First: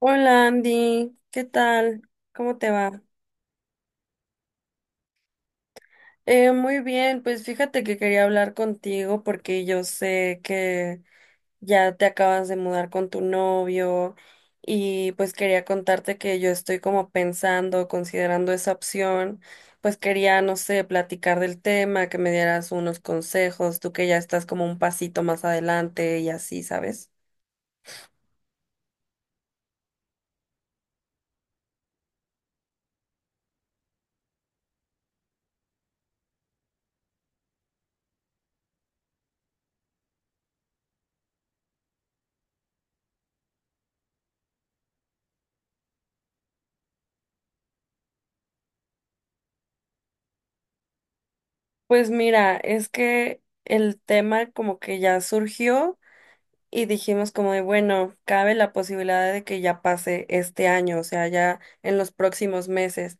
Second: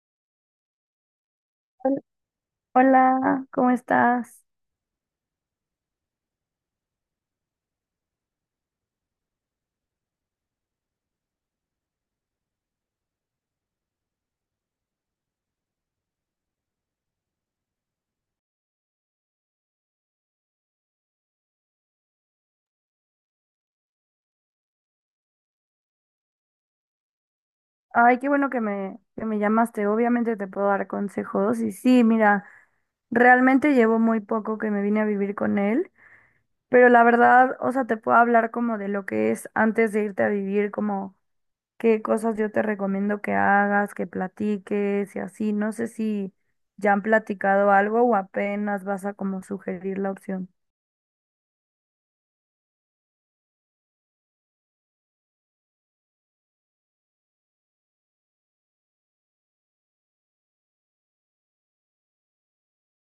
Hola Andy, ¿qué Hol- tal? ¿Cómo te va? Hola, ¿cómo estás? Muy bien, pues fíjate que quería hablar contigo porque yo sé que ya te acabas de mudar con tu novio y pues quería contarte que yo estoy como pensando, considerando esa opción, pues quería, no sé, platicar del tema, que me dieras unos consejos, tú que ya estás como un pasito más adelante y así, ¿sabes? Ay, qué bueno que me llamaste. Obviamente te puedo dar consejos. Y sí, mira, realmente llevo muy poco que me vine a vivir con él, pero la verdad, o sea, te puedo hablar como de lo que es antes de irte a vivir, como qué cosas yo te recomiendo que hagas, que platiques y así. No sé si ya han platicado algo o apenas vas a como sugerir la opción. Pues mira, es que el tema como que ya surgió. Y dijimos como de, bueno, cabe la posibilidad de que ya pase este año, o sea, ya en los próximos meses,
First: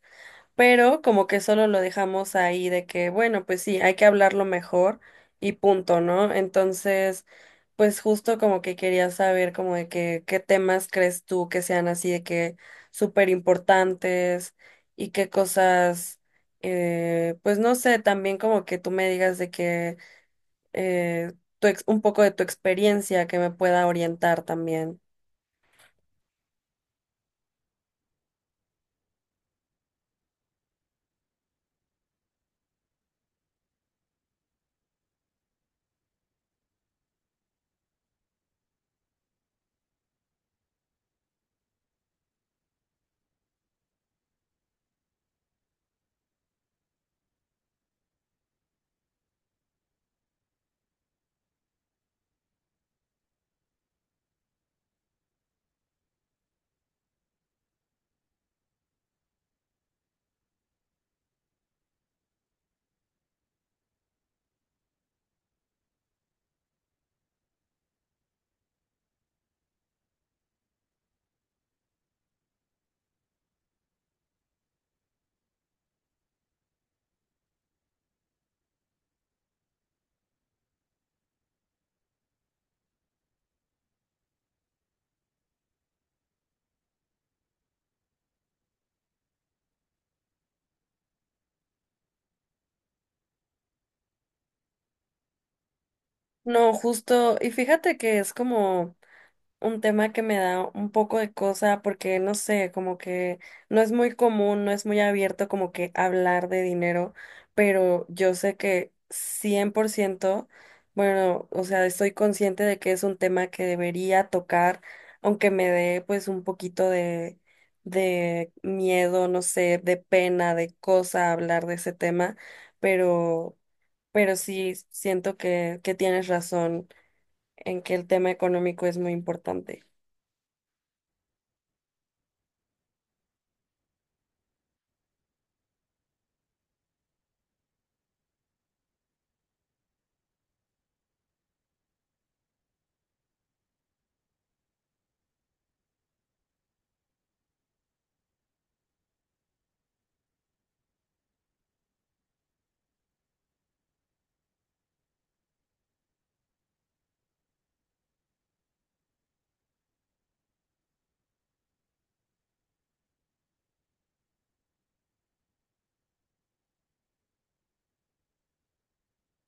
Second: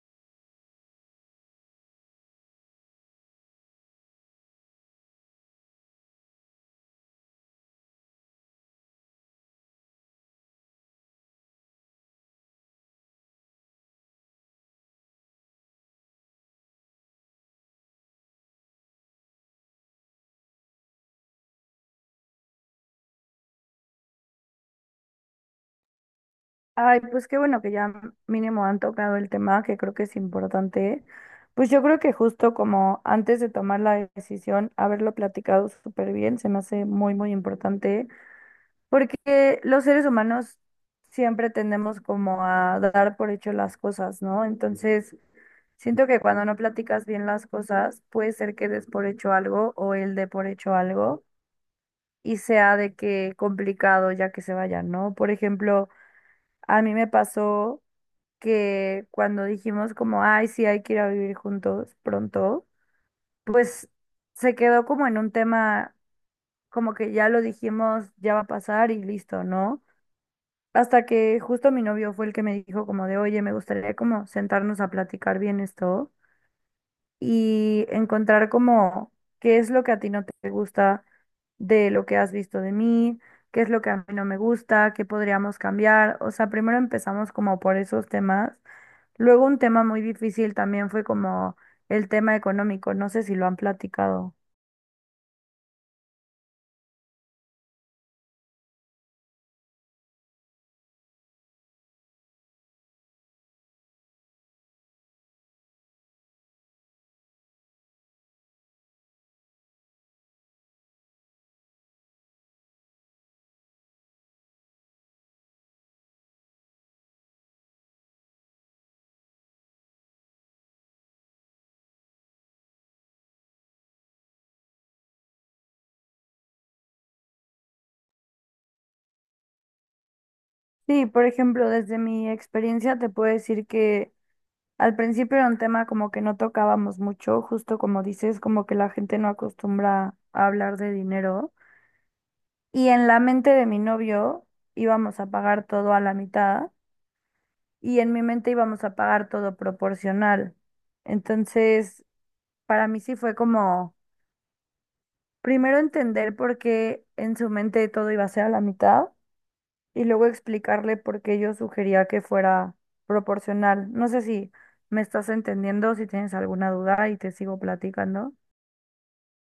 pero como que solo lo dejamos ahí de que, bueno, pues sí, hay que hablarlo mejor y punto, ¿no? Entonces, pues justo como que quería saber como de que, qué temas crees tú que sean así de que súper importantes y qué cosas, pues no sé, también como que tú me digas de que eh, un poco de tu experiencia que me pueda orientar también. Ay, pues qué bueno que ya mínimo han tocado el tema, que creo que es importante. Pues yo creo que justo como antes de tomar la decisión, haberlo platicado súper bien, se me hace muy, muy importante, porque los seres humanos siempre tendemos como a dar por hecho las cosas, ¿no? Entonces, siento que cuando no platicas bien las cosas, puede ser que des por hecho algo o él dé por hecho algo y sea de que complicado ya que se vayan, ¿no? Por ejemplo, a mí me pasó que cuando dijimos como, ay, sí, hay que ir a vivir juntos pronto, pues se quedó como en un tema, como que ya lo dijimos, ya va a pasar y listo, ¿no? Hasta que justo mi novio fue el que me dijo como de, oye, me gustaría como sentarnos a platicar bien esto y encontrar como qué es lo que a ti no te gusta de lo que has visto de mí, qué es lo que a mí no me gusta, qué podríamos cambiar. O sea, primero empezamos como por esos temas. Luego un tema muy difícil también fue como el tema económico, no sé si lo han platicado. No, justo, y fíjate que es como un tema que me da un poco de cosa porque no sé, como que no es muy común, no es muy abierto como que hablar de dinero, pero yo sé que 100%, bueno, o sea, estoy consciente de que es un tema que debería tocar, aunque me dé pues un poquito de miedo, no sé, de pena, de cosa hablar de ese tema, pero pero sí siento que tienes razón en que el tema económico es muy importante. Sí, por ejemplo, desde mi experiencia te puedo decir que al principio era un tema como que no tocábamos mucho, justo como dices, como que la gente no acostumbra a hablar de dinero. Y en la mente de mi novio íbamos a pagar todo a la mitad y en mi mente íbamos a pagar todo proporcional. Entonces, para mí sí fue como primero entender por qué en su mente todo iba a ser a la mitad y luego explicarle por qué yo sugería que fuera proporcional. No sé si me estás entendiendo, si tienes alguna duda y te sigo platicando.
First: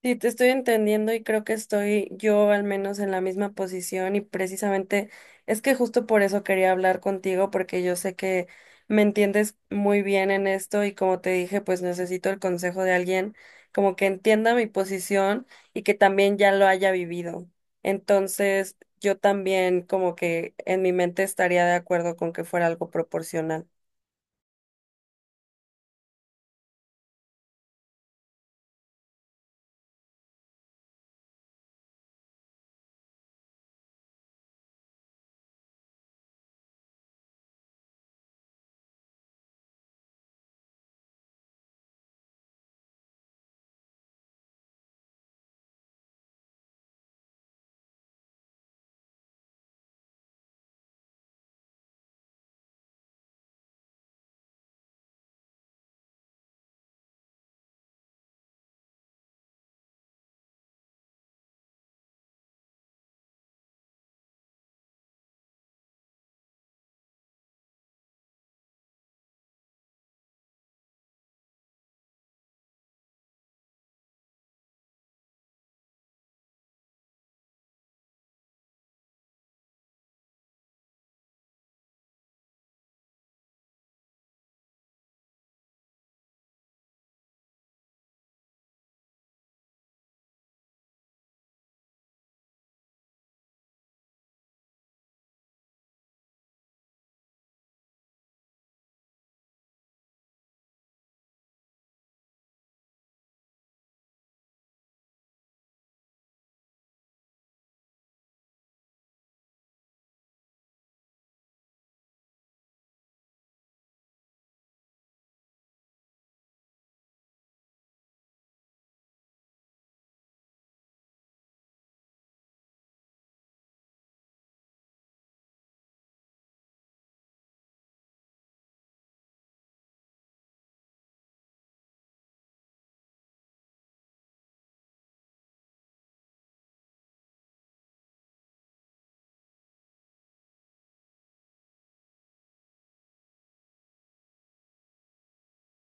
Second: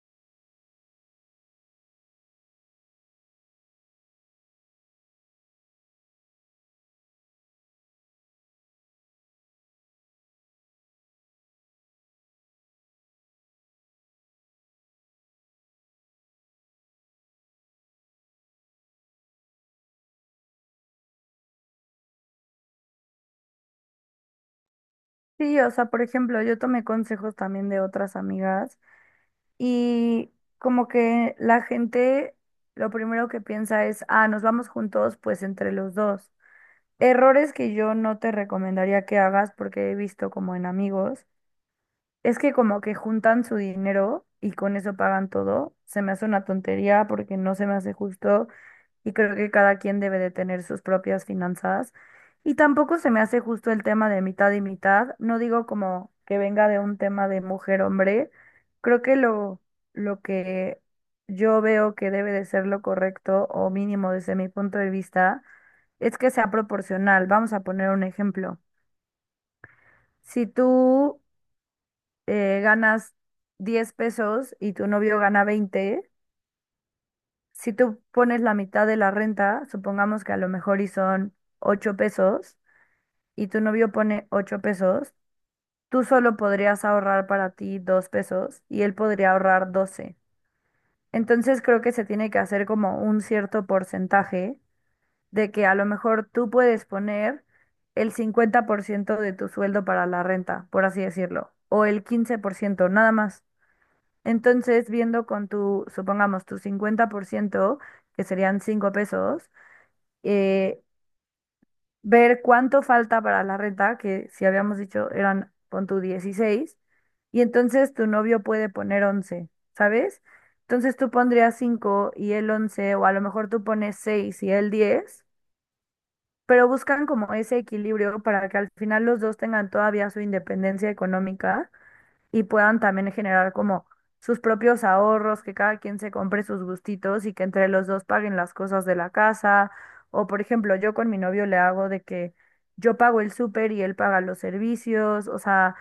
Sí, te estoy entendiendo y creo que estoy yo al menos en la misma posición y precisamente es que justo por eso quería hablar contigo porque yo sé que me entiendes muy bien en esto y como te dije, pues necesito el consejo de alguien como que entienda mi posición y que también ya lo haya vivido. Entonces, yo también como que en mi mente estaría de acuerdo con que fuera algo proporcional. Sí, o sea, por ejemplo, yo tomé consejos también de otras amigas y como que la gente lo primero que piensa es, ah, nos vamos juntos, pues entre los dos. Errores que yo no te recomendaría que hagas porque he visto como en amigos. Es que como que juntan su dinero y con eso pagan todo. Se me hace una tontería porque no se me hace justo y creo que cada quien debe de tener sus propias finanzas. Y tampoco se me hace justo el tema de mitad y mitad. No digo como que venga de un tema de mujer-hombre. Creo que lo que yo veo que debe de ser lo correcto o mínimo desde mi punto de vista es que sea proporcional. Vamos a poner un ejemplo. Si tú ganas 10 pesos y tu novio gana 20, si tú pones la mitad de la renta, supongamos que a lo mejor y son 8 pesos y tu novio pone 8 pesos, tú solo podrías ahorrar para ti 2 pesos y él podría ahorrar 12. Entonces creo que se tiene que hacer como un cierto porcentaje de que a lo mejor tú puedes poner el 50% de tu sueldo para la renta, por así decirlo, o el 15% nada más. Entonces, viendo con tu, supongamos, tu 50%, que serían 5 pesos, eh, ver cuánto falta para la renta, que si habíamos dicho eran con tu 16 y entonces tu novio puede poner 11, ¿sabes? Entonces tú pondrías 5 y él 11 o a lo mejor tú pones 6 y él 10, pero buscan como ese equilibrio para que al final los dos tengan todavía su independencia económica y puedan también generar como sus propios ahorros, que cada quien se compre sus gustitos y que entre los dos paguen las cosas de la casa. O por ejemplo, yo con mi novio le hago de que yo pago el súper y él paga los servicios, o sea,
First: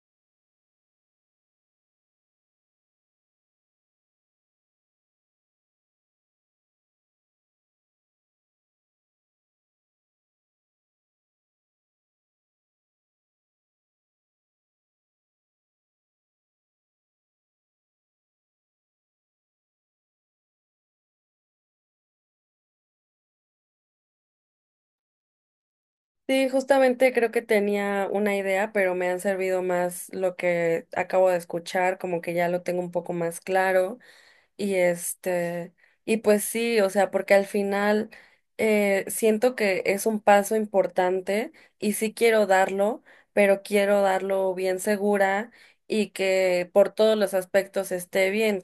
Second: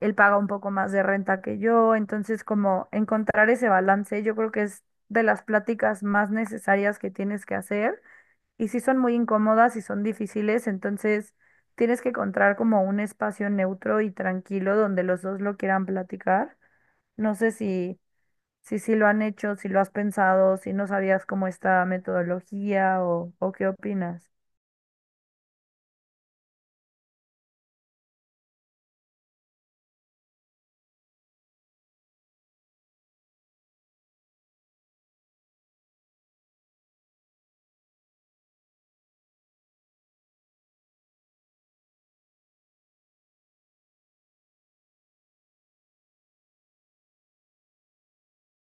él paga un poco más de renta que yo. Entonces, como encontrar ese balance, yo creo que es de las pláticas más necesarias que tienes que hacer y sí son muy incómodas y son difíciles, entonces tienes que encontrar como un espacio neutro y tranquilo donde los dos lo quieran platicar. No sé si, si, sí lo han hecho, si lo has pensado, si no sabías cómo esta metodología o qué opinas. Sí, justamente creo que tenía una idea, pero me han servido más lo que acabo de escuchar, como que ya lo tengo un poco más claro. Y y pues sí, o sea, porque al final siento que es un paso importante y sí quiero darlo, pero quiero darlo bien segura y que por todos los aspectos esté bien,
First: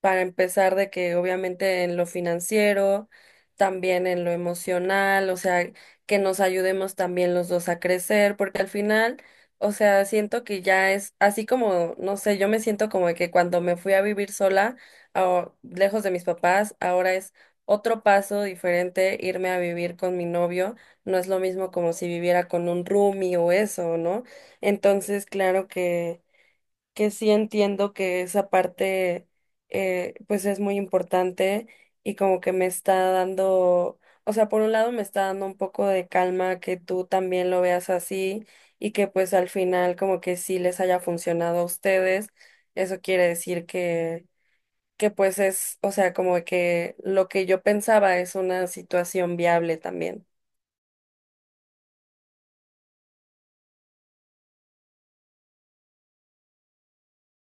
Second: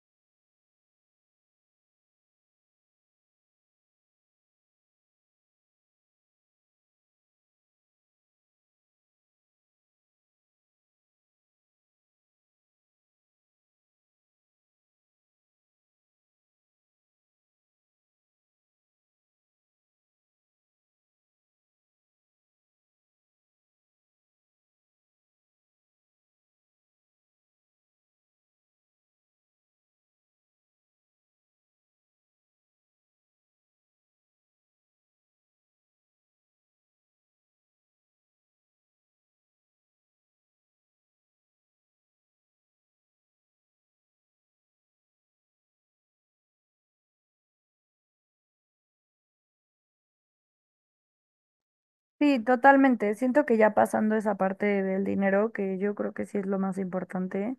para empezar de que obviamente en lo financiero, también en lo emocional, o sea, que nos ayudemos también los dos a crecer, porque al final, o sea, siento que ya es así como, no sé, yo me siento como de que cuando me fui a vivir sola, lejos de mis papás, ahora es otro paso diferente irme a vivir con mi novio, no es lo mismo como si viviera con un roomie o eso, ¿no? Entonces, claro que sí entiendo que esa parte, pues es muy importante y como que me está dando, o sea, por un lado me está dando un poco de calma que tú también lo veas así y que pues al final como que sí les haya funcionado a ustedes, eso quiere decir que que es, o sea, como que lo que yo pensaba es una situación viable también. Sí, totalmente. Siento que ya pasando esa parte del dinero, que yo creo que sí es lo más importante,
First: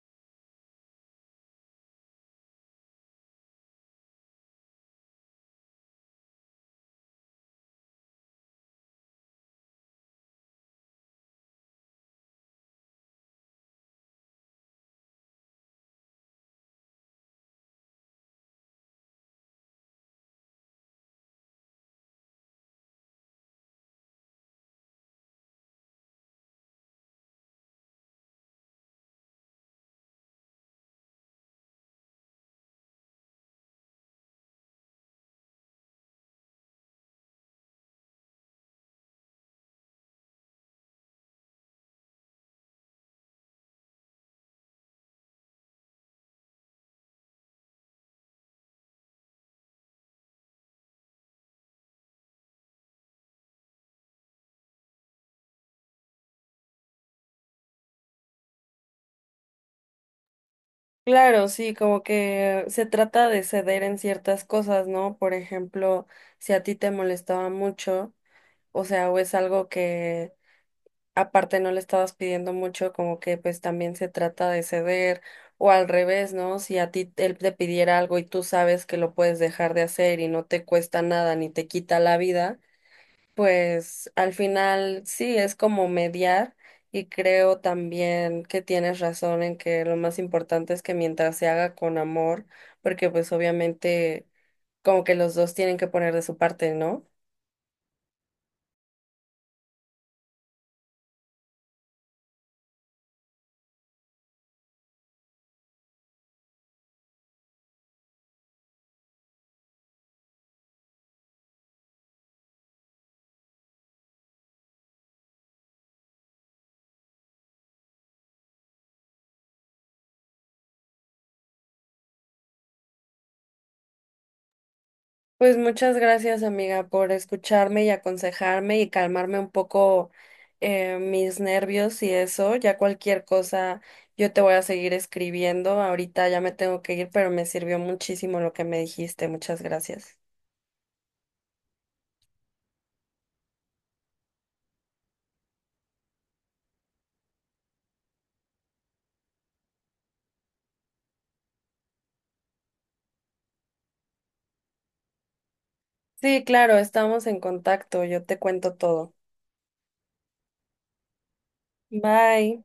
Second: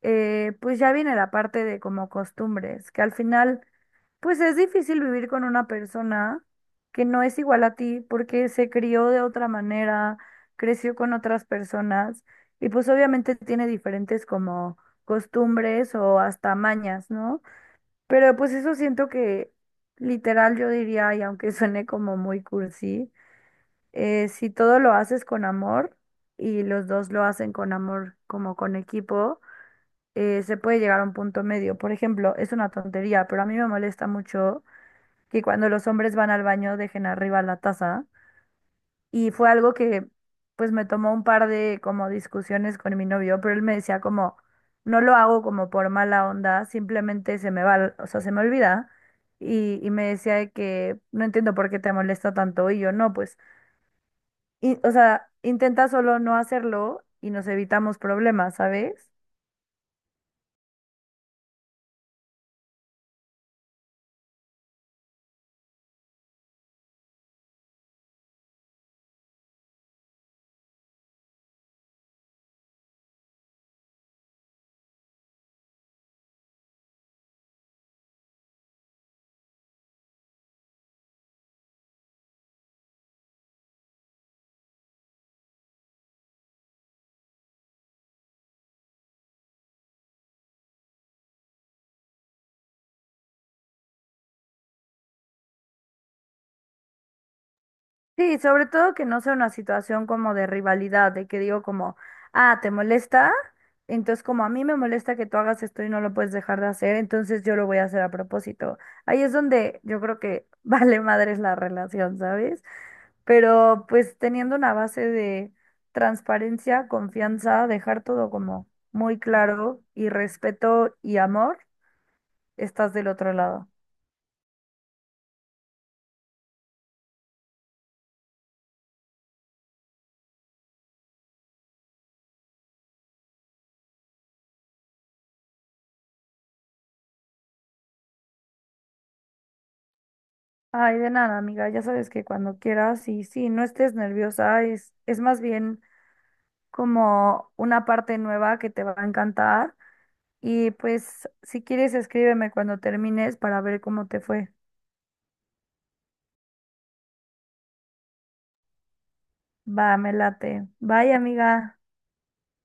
pues ya viene la parte de como costumbres, que al final pues es difícil vivir con una persona que no es igual a ti porque se crió de otra manera, creció con otras personas y pues obviamente tiene diferentes como costumbres o hasta mañas, ¿no? Pero pues eso siento que literal yo diría, y aunque suene como muy cursi, si todo lo haces con amor y los dos lo hacen con amor como con equipo, se puede llegar a un punto medio. Por ejemplo, es una tontería, pero a mí me molesta mucho que cuando los hombres van al baño dejen arriba la taza. Y fue algo que pues me tomó un par de como discusiones con mi novio, pero él me decía como, no lo hago como por mala onda, simplemente se me va, o sea, se me olvida. Y me decía de que no entiendo por qué te molesta tanto y yo no, pues, o sea, intenta solo no hacerlo y nos evitamos problemas, ¿sabes? Claro, sí, como que se trata de ceder en ciertas cosas, ¿no? Por ejemplo, si a ti te molestaba mucho, o sea, o es algo que aparte no le estabas pidiendo mucho, como que pues también se trata de ceder, o al revés, ¿no? Si a ti él te pidiera algo y tú sabes que lo puedes dejar de hacer y no te cuesta nada ni te quita la vida, pues al final sí, es como mediar, y creo también que tienes razón en que lo más importante es que mientras se haga con amor, porque pues obviamente como que los dos tienen que poner de su parte, ¿no? Sí, sobre todo que no sea una situación como de rivalidad, de que digo como, ah, ¿te molesta? Entonces como a mí me molesta que tú hagas esto y no lo puedes dejar de hacer, entonces yo lo voy a hacer a propósito. Ahí es donde yo creo que vale madres la relación, ¿sabes? Pero pues teniendo una base de transparencia, confianza, dejar todo como muy claro y respeto y amor, estás del otro lado. Pues muchas gracias, amiga, por escucharme y aconsejarme y calmarme un poco, mis nervios y eso. Ya cualquier cosa, yo te voy a seguir escribiendo. Ahorita ya me tengo que ir, pero me sirvió muchísimo lo que me dijiste. Muchas gracias. Ay, de nada, amiga. Ya sabes que cuando quieras y sí, no estés nerviosa, es más bien como una parte nueva que te va a encantar. Y pues, si quieres, escríbeme cuando termines para ver cómo te fue. Sí, claro, estamos en contacto, yo te cuento todo. Va, me late. Bye, amiga. Bye.